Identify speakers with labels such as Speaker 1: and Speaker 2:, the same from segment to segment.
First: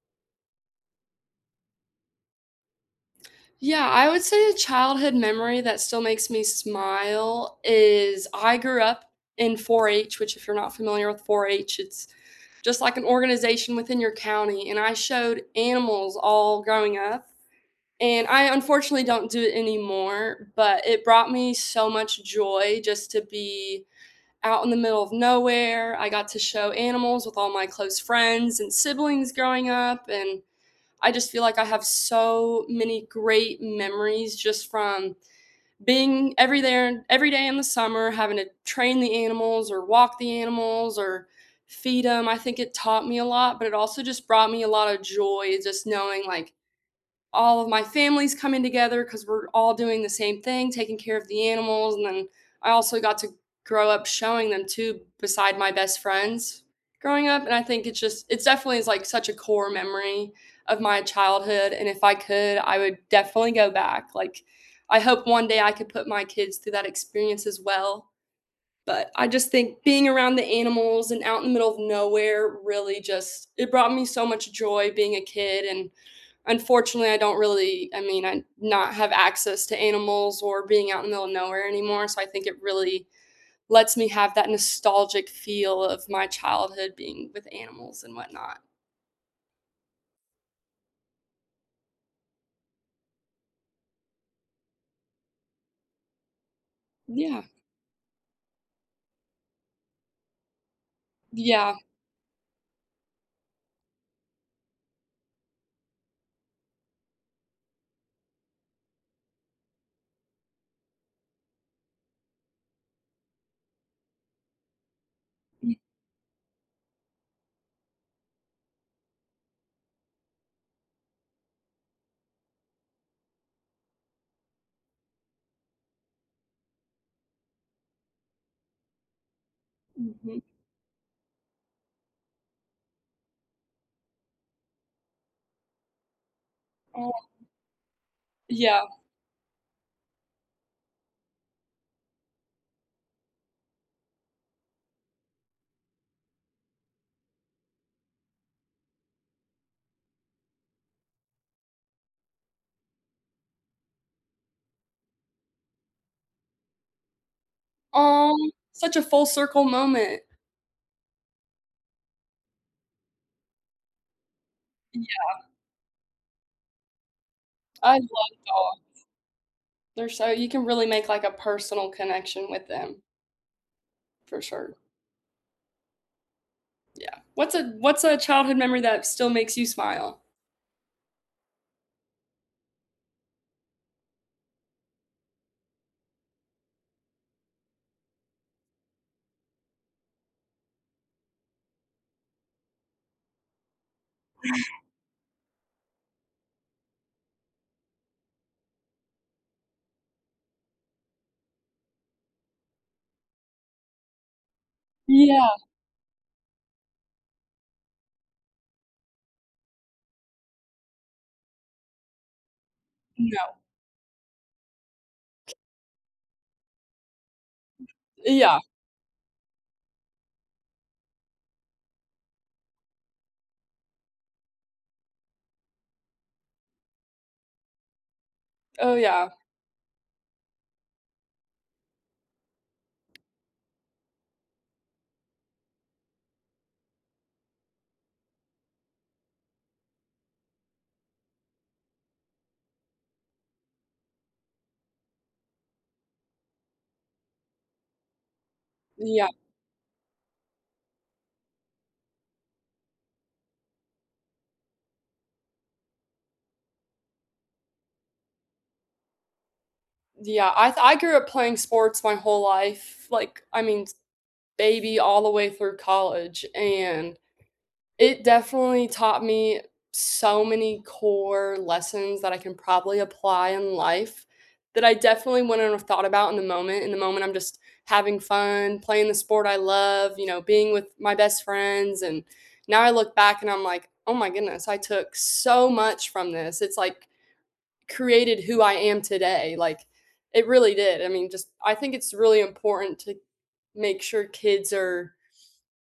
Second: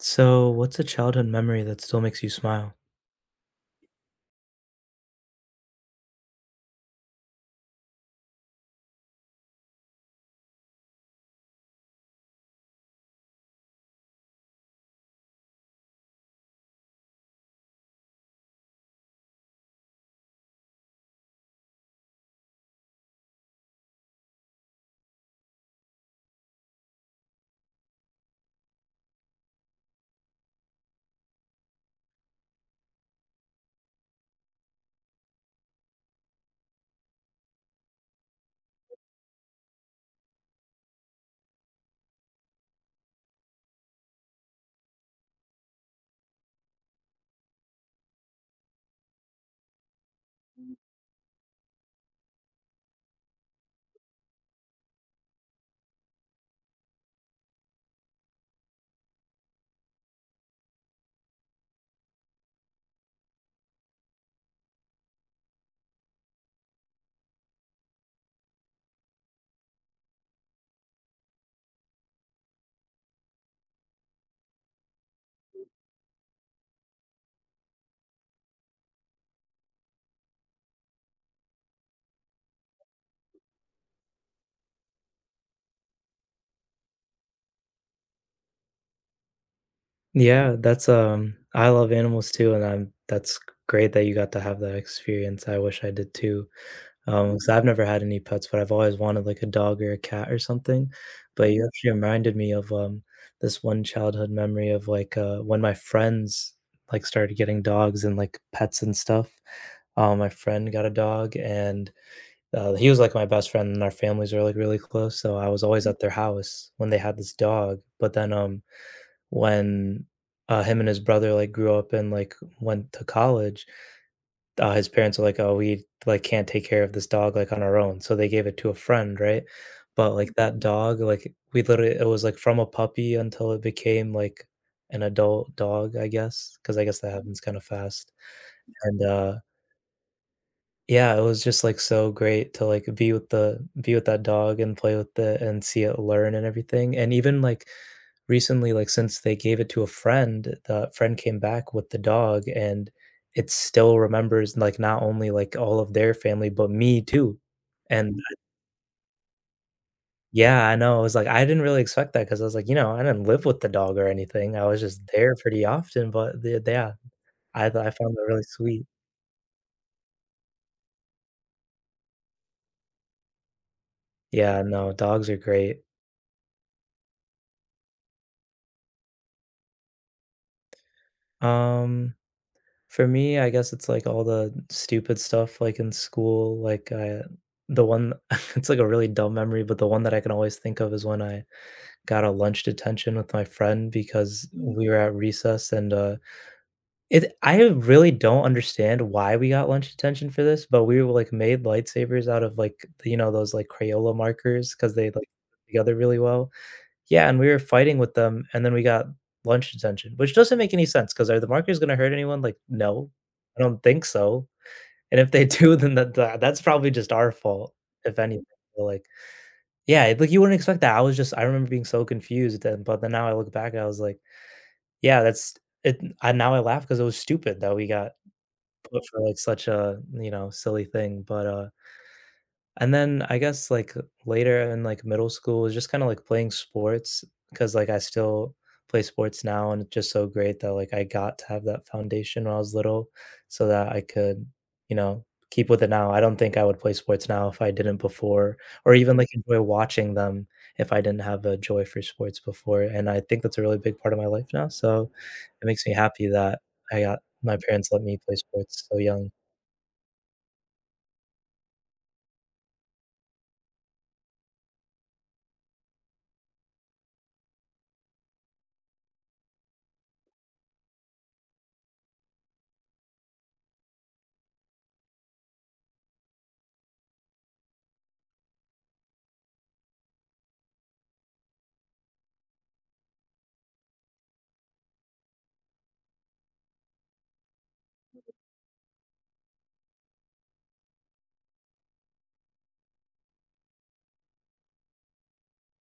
Speaker 1: So, what's a childhood memory that still makes you smile?
Speaker 2: Yeah, I would say a childhood memory that still makes me smile is I grew up in 4-H, which if you're not familiar with 4-H, it's just like an organization within your county, and I showed animals all growing up. And I unfortunately don't do it anymore, but it brought me so much joy just to be out in the middle of nowhere. I got to show animals with all my close friends and siblings growing up, and I just feel like I have so many great memories just from being every there every day in the summer, having to train the animals or walk the animals or feed them. I think it taught me a lot, but it also just brought me a lot of joy just knowing like all of my family's coming together because we're all doing the same thing, taking care of the animals. And then I also got to grow up showing them too beside my best friends growing up. And I think it's definitely is like such a core memory of my childhood. And if I could, I would definitely go back. Like, I hope one day I could put my kids through that experience as well. But I just think being around the animals and out in the middle of nowhere really just, it brought me so much joy being a kid and unfortunately, I don't really, I mean, I not have access to animals or being out in the middle of nowhere anymore. So I think it really lets me have that nostalgic feel of my childhood being with animals and whatnot.
Speaker 1: Yeah, that's I love animals too, and I'm that's great that you got to have that experience. I wish I did too.
Speaker 2: Yeah.
Speaker 1: Because I've never had any pets, but I've always wanted like a dog or a cat or something. But you
Speaker 2: Yeah.
Speaker 1: actually reminded me of this one childhood memory of like when my friends like started getting dogs and like pets and stuff. My friend got a dog. And he was like my best friend, and our families were like really close, so I was
Speaker 2: Mm,
Speaker 1: always at their house when they had this dog. But then when him and his brother like grew up and like went to college, his parents were like, "Oh, we like can't take care of this dog like on our own," so they gave it to a friend, right? But like
Speaker 2: mhm.
Speaker 1: that dog, like we literally it was like from a puppy until it became like an adult dog, I guess, because I guess that
Speaker 2: Oh,
Speaker 1: happens kind of fast.
Speaker 2: yeah.
Speaker 1: And yeah, it was just, like, so great to, like, be with that dog and play with it and see it learn and everything, and even, like, recently, like, since they gave it to a friend, the friend came back with the dog, and it still remembers, like, not only, like, all of their family, but me too, and
Speaker 2: Aw, such a full circle moment.
Speaker 1: yeah, I know, I was like, I didn't really expect that because I was like, you know, I didn't live with the dog or anything, I was just there
Speaker 2: Yeah.
Speaker 1: pretty often, but the yeah, I
Speaker 2: I
Speaker 1: found that
Speaker 2: love
Speaker 1: really sweet.
Speaker 2: dogs. They're so you can really make like a personal connection with them for
Speaker 1: Yeah,
Speaker 2: sure.
Speaker 1: no, dogs are great.
Speaker 2: Yeah. What's a childhood memory that still makes you smile?
Speaker 1: Um For me, I guess it's like all the stupid stuff like in school, like I the one it's like a really dumb memory, but the one that I can always think of is when I got a lunch detention with my friend because we were at recess, and it I really don't understand why we got lunch detention for this, but we were like made lightsabers out of like you know those like Crayola markers because they like
Speaker 2: Yeah.
Speaker 1: put together really well. Yeah, and we were fighting with them, and then we got lunch detention, which doesn't make any sense. Because are the markers gonna hurt anyone? Like, no,
Speaker 2: No.
Speaker 1: I don't think so, and if they do, then that's probably just our fault, if anything,
Speaker 2: Yeah.
Speaker 1: but, like yeah, like, you wouldn't expect that, I was just I remember being so confused, and but then now I look back, I was like, yeah, that's it, and now I laugh because it was stupid that we got
Speaker 2: Oh
Speaker 1: put for,
Speaker 2: yeah.
Speaker 1: like, such a, you know, silly thing, but, and then I guess, like, later in, like, middle school was just kinda, like, playing sports because like, I still play sports now, and it's just so great that, like, I got to have that foundation when I was little so that I could, you know, keep with it now. I don't think I would play sports now if I didn't before, or even,
Speaker 2: Yeah,
Speaker 1: like, enjoy watching them if I didn't have a joy for sports before, and I think that's a really big part of my life now, so it makes me happy that I got my parents let me play sports so young.
Speaker 2: yeah, I grew up playing sports my whole life, like, I mean, baby all the way through college, and it definitely taught me so many core lessons that I can probably apply in life that I definitely wouldn't have thought about in the moment. In the moment, I'm just having fun, playing the sport I love, you know, being with my best friends, and now I look back and I'm like, "Oh my goodness, I took so much from this." It's like created who I am today. Like it really did. I mean, just I think it's really important to make sure kids are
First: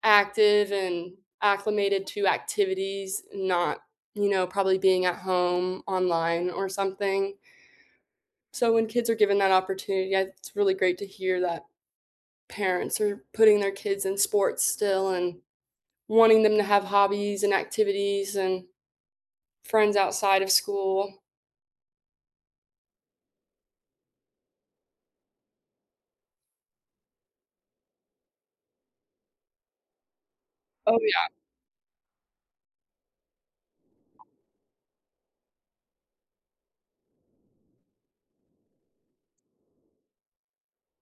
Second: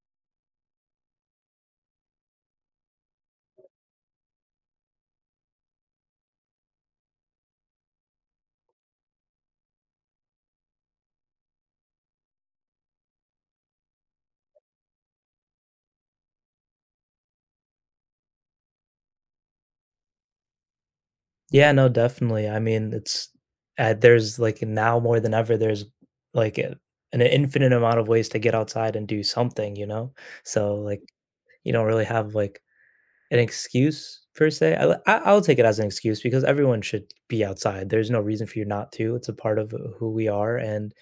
Speaker 2: active and acclimated to activities, not, you know, probably being at home online or something. So when kids are given that opportunity, it's really great to hear that parents are putting their kids in sports still and wanting them to have hobbies and activities and friends outside of school.
Speaker 1: Yeah, no, definitely. I mean, it's there's like now more than ever, there's like an infinite amount of ways to get outside and do something, you know? So,
Speaker 2: Oh
Speaker 1: like,
Speaker 2: yeah,
Speaker 1: you don't really have like an excuse per se. I'll take it as an excuse because everyone should be outside. There's no reason for you not to. It's a part of who we are. And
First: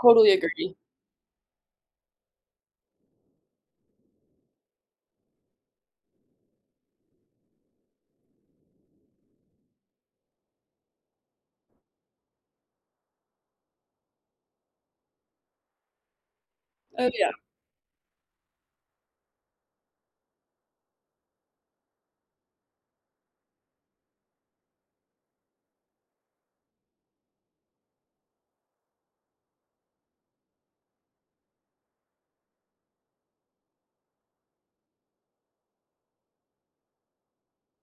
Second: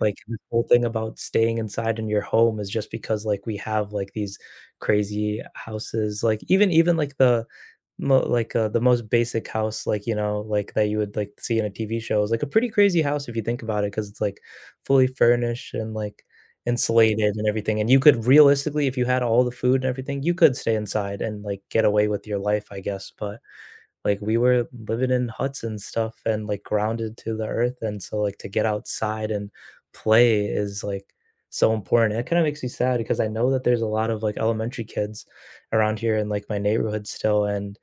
Speaker 1: like,
Speaker 2: totally
Speaker 1: this whole
Speaker 2: agree.
Speaker 1: thing about staying inside in your home is just because, like, we have, like, these crazy houses, like, like, the most basic house, like, you know, like, that you would, like, see in a TV show is, like, a pretty crazy house if you think about it because it's, like, fully furnished and, like,
Speaker 2: Oh yeah.
Speaker 1: insulated and everything, and you could realistically, if you had all the food and everything, you could stay inside and, like, get away with your life, I guess, but like, we were living in huts and stuff and, like, grounded to the earth, and so, like, to get outside and play is, like, so important. It kinda makes me sad because I know that there's a lot of, like, elementary kids around here in, like, my neighborhood still, and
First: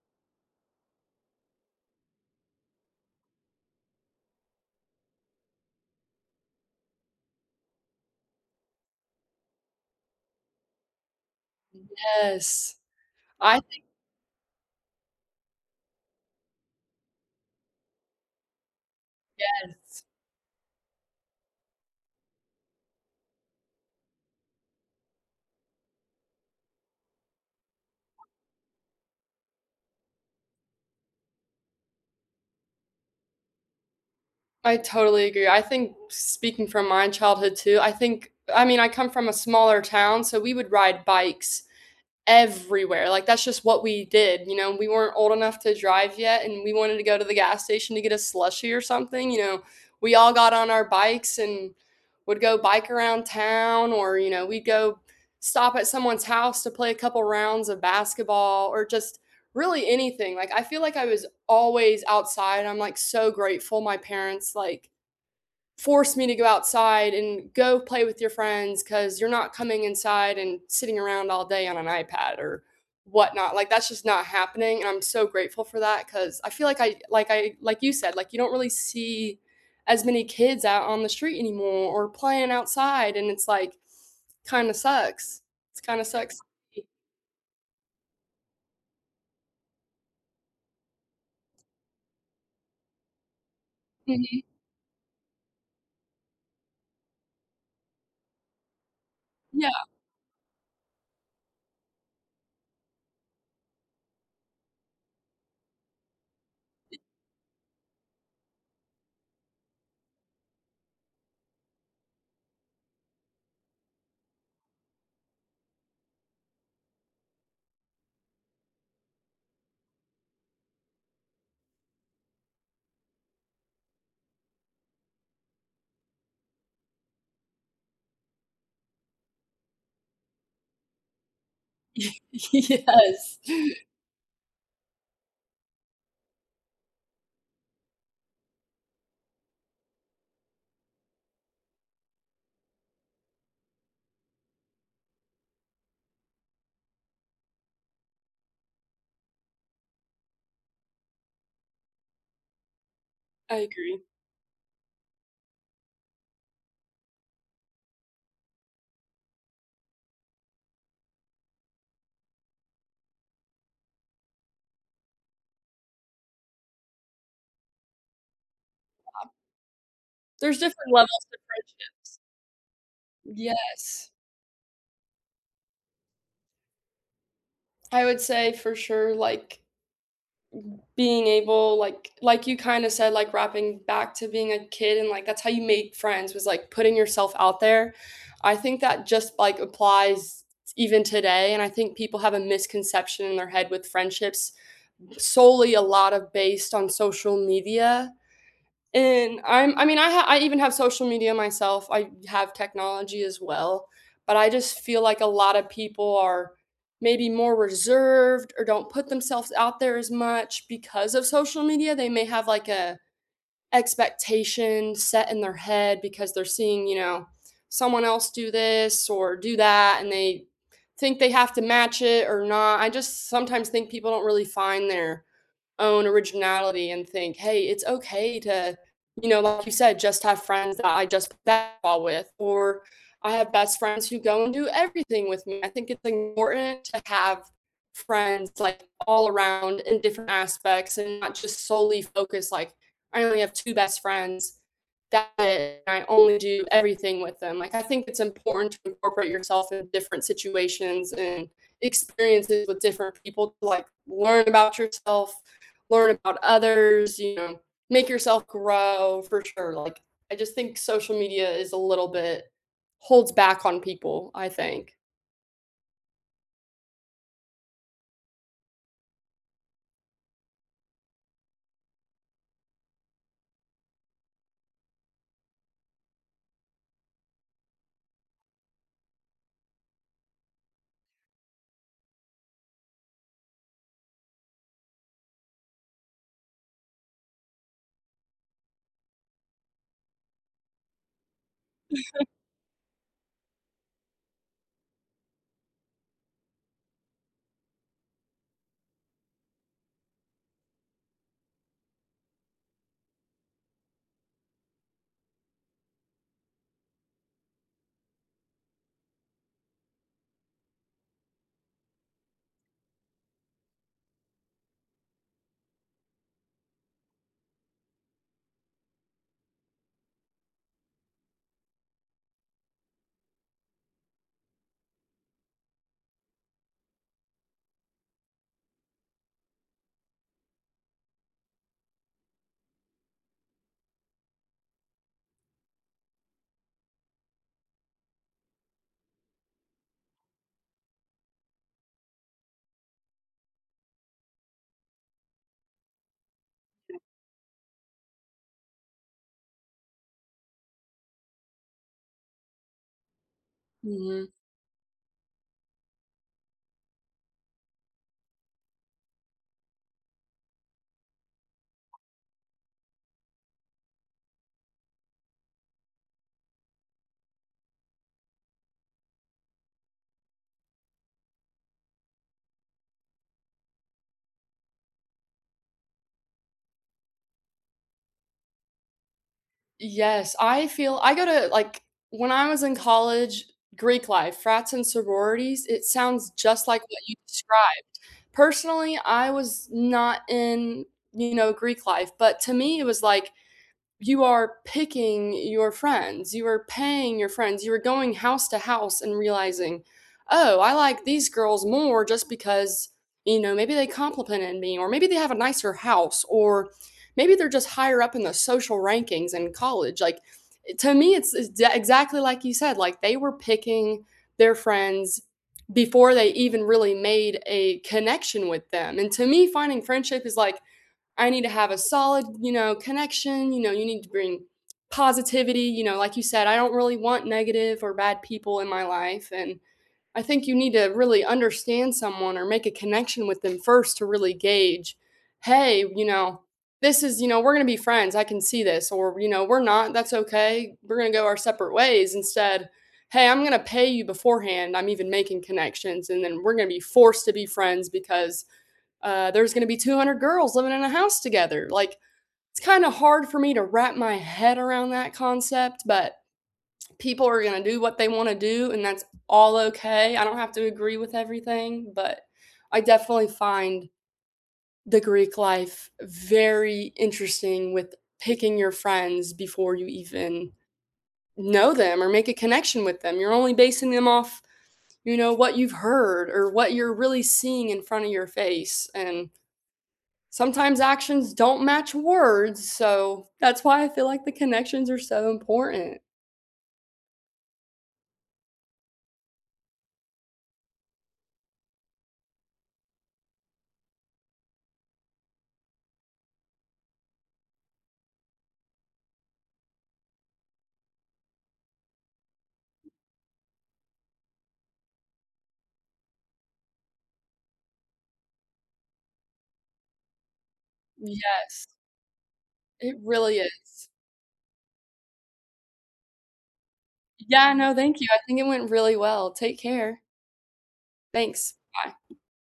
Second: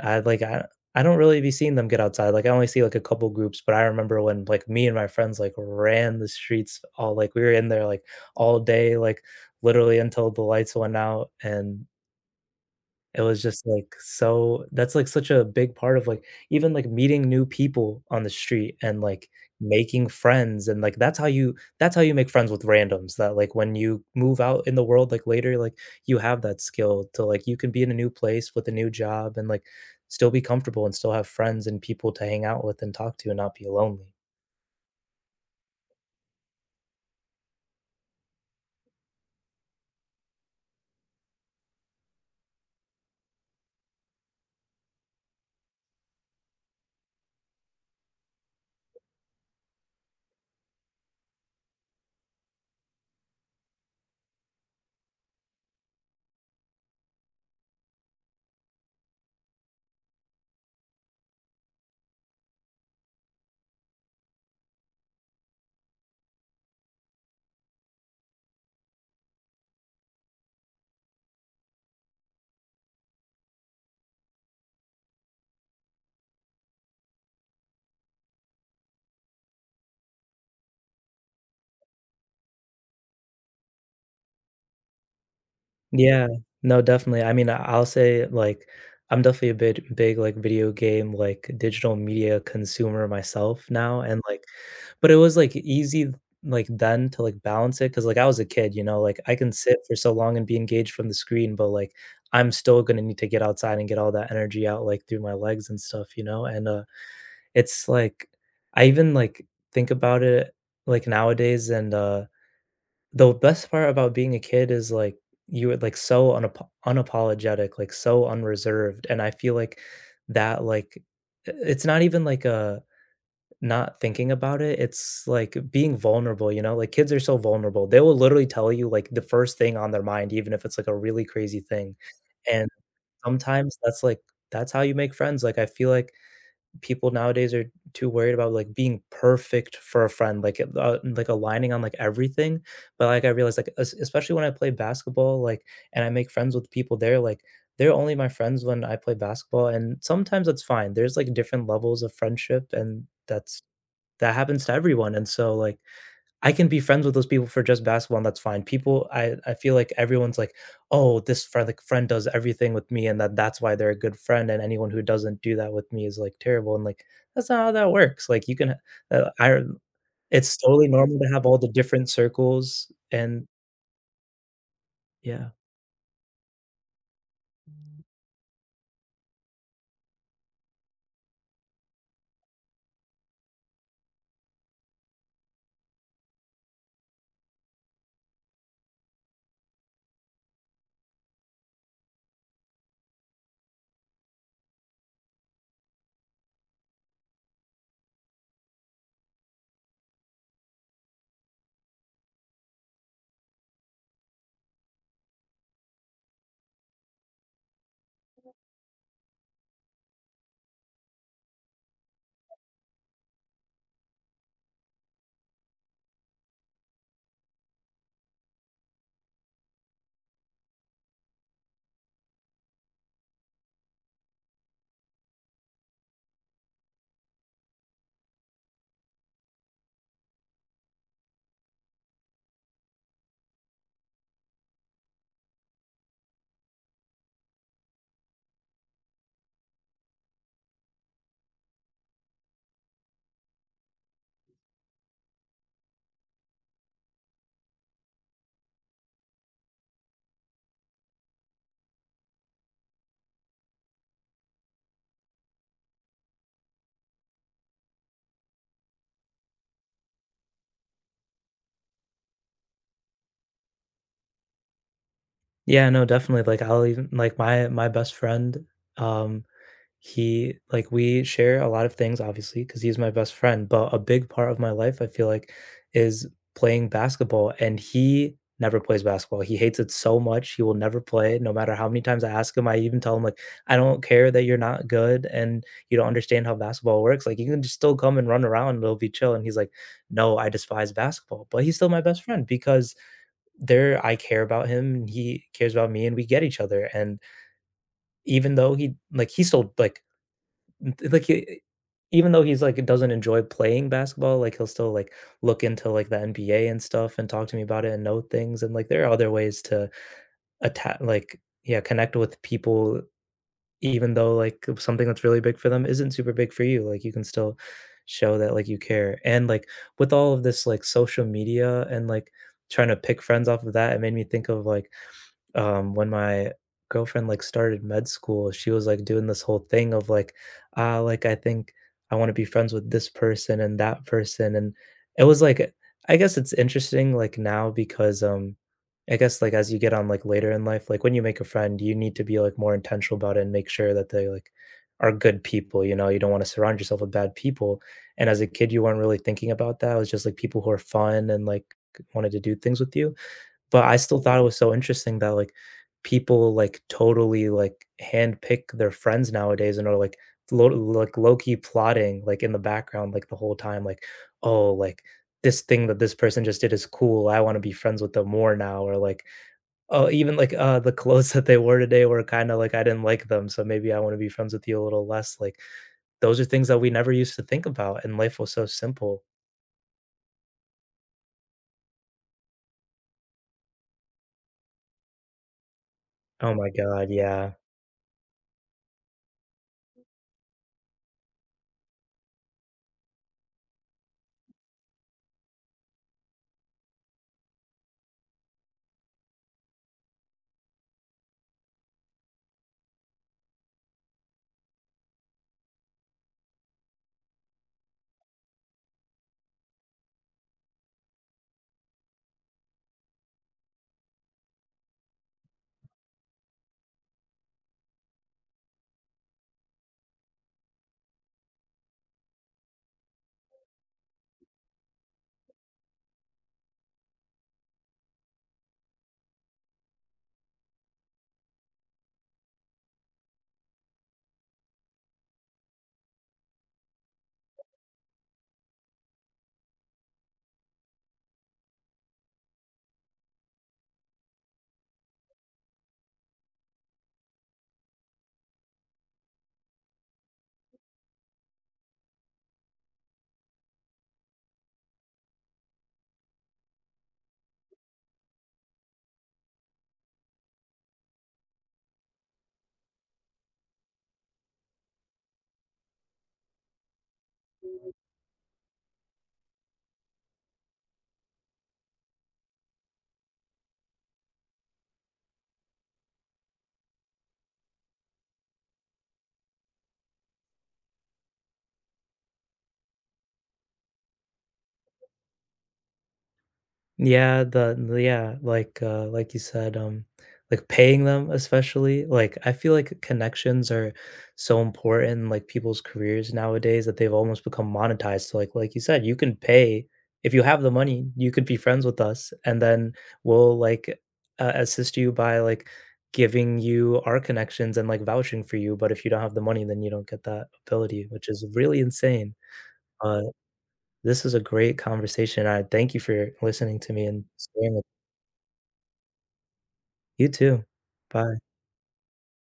Speaker 1: I, like, I don't really be seeing them get outside, like, I only see, like, a couple groups, but I remember when, like, me and my friends, like, ran the streets all like, we were in there, like, all day, like, literally until the lights went out, and
Speaker 2: Yes.
Speaker 1: it was
Speaker 2: I
Speaker 1: just,
Speaker 2: think
Speaker 1: like, so that's, like, such a big part of, like, even, like, meeting new people on the street and, like,
Speaker 2: Yes.
Speaker 1: making friends, and, like, that's how you make friends with randoms that, like, when you move out in the world, like, later, like, you have that skill to, like you can be in a new place with a new job and, like, still be comfortable and still have friends and people to hang out with and talk to and not be lonely.
Speaker 2: I totally agree. I think speaking from my childhood too, I mean, I come from a smaller town, so we would ride bikes everywhere. Like that's just what we did. You know, we weren't old enough to drive yet and we wanted to go to the gas station to get a slushy or something. You know, we all got on our bikes and would go bike around town or, you know, we'd go stop at someone's house to play a couple rounds of basketball or just really anything. Like I feel like I was always outside. I'm like so grateful my parents like force me to go outside and go play with your friends because you're not coming inside and sitting around all day on an iPad or whatnot. Like that's just not happening, and I'm so grateful for that because I feel like I like I like you said like you don't really see as many kids out on the street anymore or playing outside, and it's like kind of sucks. It's kind of
Speaker 1: Yeah.
Speaker 2: sucks.
Speaker 1: No, definitely. I mean, I'll say, like, I'm definitely a bit big, like, video game, like, digital media consumer myself now, and,
Speaker 2: Mhm.
Speaker 1: like, but it was, like, easy, like, then to, like, balance it because like, I was a kid, you know, like, I can sit
Speaker 2: Yeah.
Speaker 1: for so long and be engaged from the screen, but, like, I'm still gonna need to get outside and get all that energy out, like, through my legs and stuff, you know, and, it's, like I even, like, think about it, like, nowadays and, the best part about being a kid is, like, you were, like, so unapologetic, like, so unreserved, and I feel like that, like, I it's not even, like, a not thinking about it, it's like being vulnerable, you know, like kids are so vulnerable. They will literally tell you like the first thing on their mind, even if it's like a really crazy thing. And
Speaker 2: yes,
Speaker 1: sometimes that's like that's how you make friends. Like I feel like people nowadays are too worried about like being perfect for a friend, like like aligning on like everything. But like I realized like especially when I play basketball, like and I make friends with people there, like they're only my friends when I play basketball. And sometimes it's fine. There's like different levels of friendship, and
Speaker 2: I
Speaker 1: that's
Speaker 2: agree.
Speaker 1: that happens to everyone, and so, like, I can be friends with those people for just basketball, and that's fine. People I feel like everyone's like, "Oh, this friend like, friend does everything with me, and that's why they're a good friend, and anyone who doesn't do that with me is, like, terrible," and, like, that's not how that works, like, you can I it's
Speaker 2: There's
Speaker 1: totally
Speaker 2: different
Speaker 1: normal to
Speaker 2: levels to
Speaker 1: have all the different
Speaker 2: friendships.
Speaker 1: circles, and
Speaker 2: Yes,
Speaker 1: yeah.
Speaker 2: I would say for sure like being able like you kinda said, like, wrapping back to being a kid and, like, that's how you made friends was, like, putting yourself out there. I think that just, like, applies even today, and I think people have a misconception in their head with friendships solely a lot of based on social media and I'm I mean, I ha I even have social media myself. I have technology as well, but I just feel like a lot of people are maybe more reserved or don't put themselves out there as much because of social media. They may have, like, a expectation set in their head because they're seeing, you know, someone else do this or do that, and they think they have to match it or not. I just sometimes think people don't really find their own originality and think, hey, it's okay to, you know, like you said, just have friends that I just play basketball with, or I have best friends who go and do everything with me. I think it's important to have friends like all around in different aspects and not just solely focus like I only have two best friends. That it, and I only do everything with them. Like I think it's important to incorporate yourself in different situations and experiences with different people to like learn about yourself learn about others, you know, make yourself grow for sure. Like, I just think social media is a little bit holds back on people, I think.
Speaker 1: Yeah, no, definitely, like, I'll even like, my best friend, um he like, we share a lot of things, obviously, because he's my best friend, but a big part of my life, I feel like, is playing basketball, and he never plays basketball. He hates it so much, he will never play no matter how many times I ask him. I even tell him, like, "I don't care that you're not good and you don't understand how basketball works, like, you can just still come and run around, and it'll be chill," and he's like, "No, I despise basketball," but he's still my best friend because there I care about him, and he cares about me, and we get each other, and even though he like, he still, like, he even though he's, like, doesn't enjoy playing basketball, like, he'll still, like, look into, like, the NBA and stuff and talk to me about it and know things, and, like, there are other ways to atta like, yeah, connect with people even though, like, something that's really big for them isn't super big for you, like, you can still show that, like, you care, and, like, with all of this, like, social media and, like, trying to pick friends off of that, it made me think of, like, when my girlfriend like started med school, she was like doing this whole thing of like, ah, like I think I want to be friends with this person and that person, and it was like, I guess it's interesting like now because I guess like as you get on like later in life, like when you make a friend, you need to be like more intentional about it and make sure that they like are good people. You know, you don't want to surround yourself with bad people. And as a kid, you weren't really thinking about that. It was just like people who are fun and like wanted to do things with you, but I still
Speaker 2: Mhm.
Speaker 1: thought it was so interesting that, like, people, like, totally, like, handpick their friends nowadays and are, like, low-key plotting, like, in the background, like, the whole time, like, "Oh, like, this thing that this person just did is cool, I wanna be friends with them more now," or, like, "Oh," even, like, "the clothes that they wore today were kinda like, I didn't like them, so maybe I wanna be friends with you a little less," like, those are things that we never used to think about, and life was so simple.
Speaker 2: Yes, I go to like when I was in college, Greek life, frats and sororities, it sounds
Speaker 1: Oh
Speaker 2: just
Speaker 1: my
Speaker 2: like what
Speaker 1: god,
Speaker 2: you
Speaker 1: yeah.
Speaker 2: described. Personally, I was not in, you know, Greek life, but to me, it was like you are picking your friends, you are paying your friends, you are going house to house and realizing, oh, I like these girls more just because, you know, maybe they complimented me, or maybe they have a nicer house, or maybe they're just higher up in the social rankings in college. Like, to me, it's exactly like you said, like they were picking their friends before they even really made a connection with them. And to me, finding friendship is like, I need to have a solid, you know, connection. You know, you need to bring positivity. You know, like you said, I don't really want negative or bad people in my life. And I think you need to really understand someone or make a connection with them first to really gauge, hey, you know, this is, you know, we're going to be friends. I can see this. Or, you know, we're not. That's okay. We're going to go our separate ways instead. Hey, I'm going to pay you beforehand. I'm even making connections. And then we're going to be forced to be friends because there's going to be 200 girls living in a house together. Like, it's kind of hard for me to wrap my head around that concept, but people are going to do what they want to do, and that's all okay. I don't have to agree with everything, but I definitely find the Greek life very interesting with picking your friends before you even know them or make a connection with them. You're only basing them off, you know, what you've heard or what you're really seeing in front of your face. And sometimes actions don't match words. So that's why I feel like the connections are so important.
Speaker 1: Yeah, the yeah, like you said, like, paying them especially, like, I feel like connections are so important in, like, people's careers nowadays that they've almost become monetized, so, like you said, you can pay if you have the money, you could be friends with us, and then we'll, like, assist you by, like, giving you our connections and, like, vouching for you, but if you don't have the money, then you don't get that ability, which is
Speaker 2: Yes,
Speaker 1: really insane.
Speaker 2: it
Speaker 1: Uh,
Speaker 2: really is.
Speaker 1: this is a great conversation, I thank you for listening to me and
Speaker 2: Yeah, no,
Speaker 1: sharing.
Speaker 2: thank you. I think it went really well. Take care.
Speaker 1: You too. Bye.
Speaker 2: Thanks. Bye.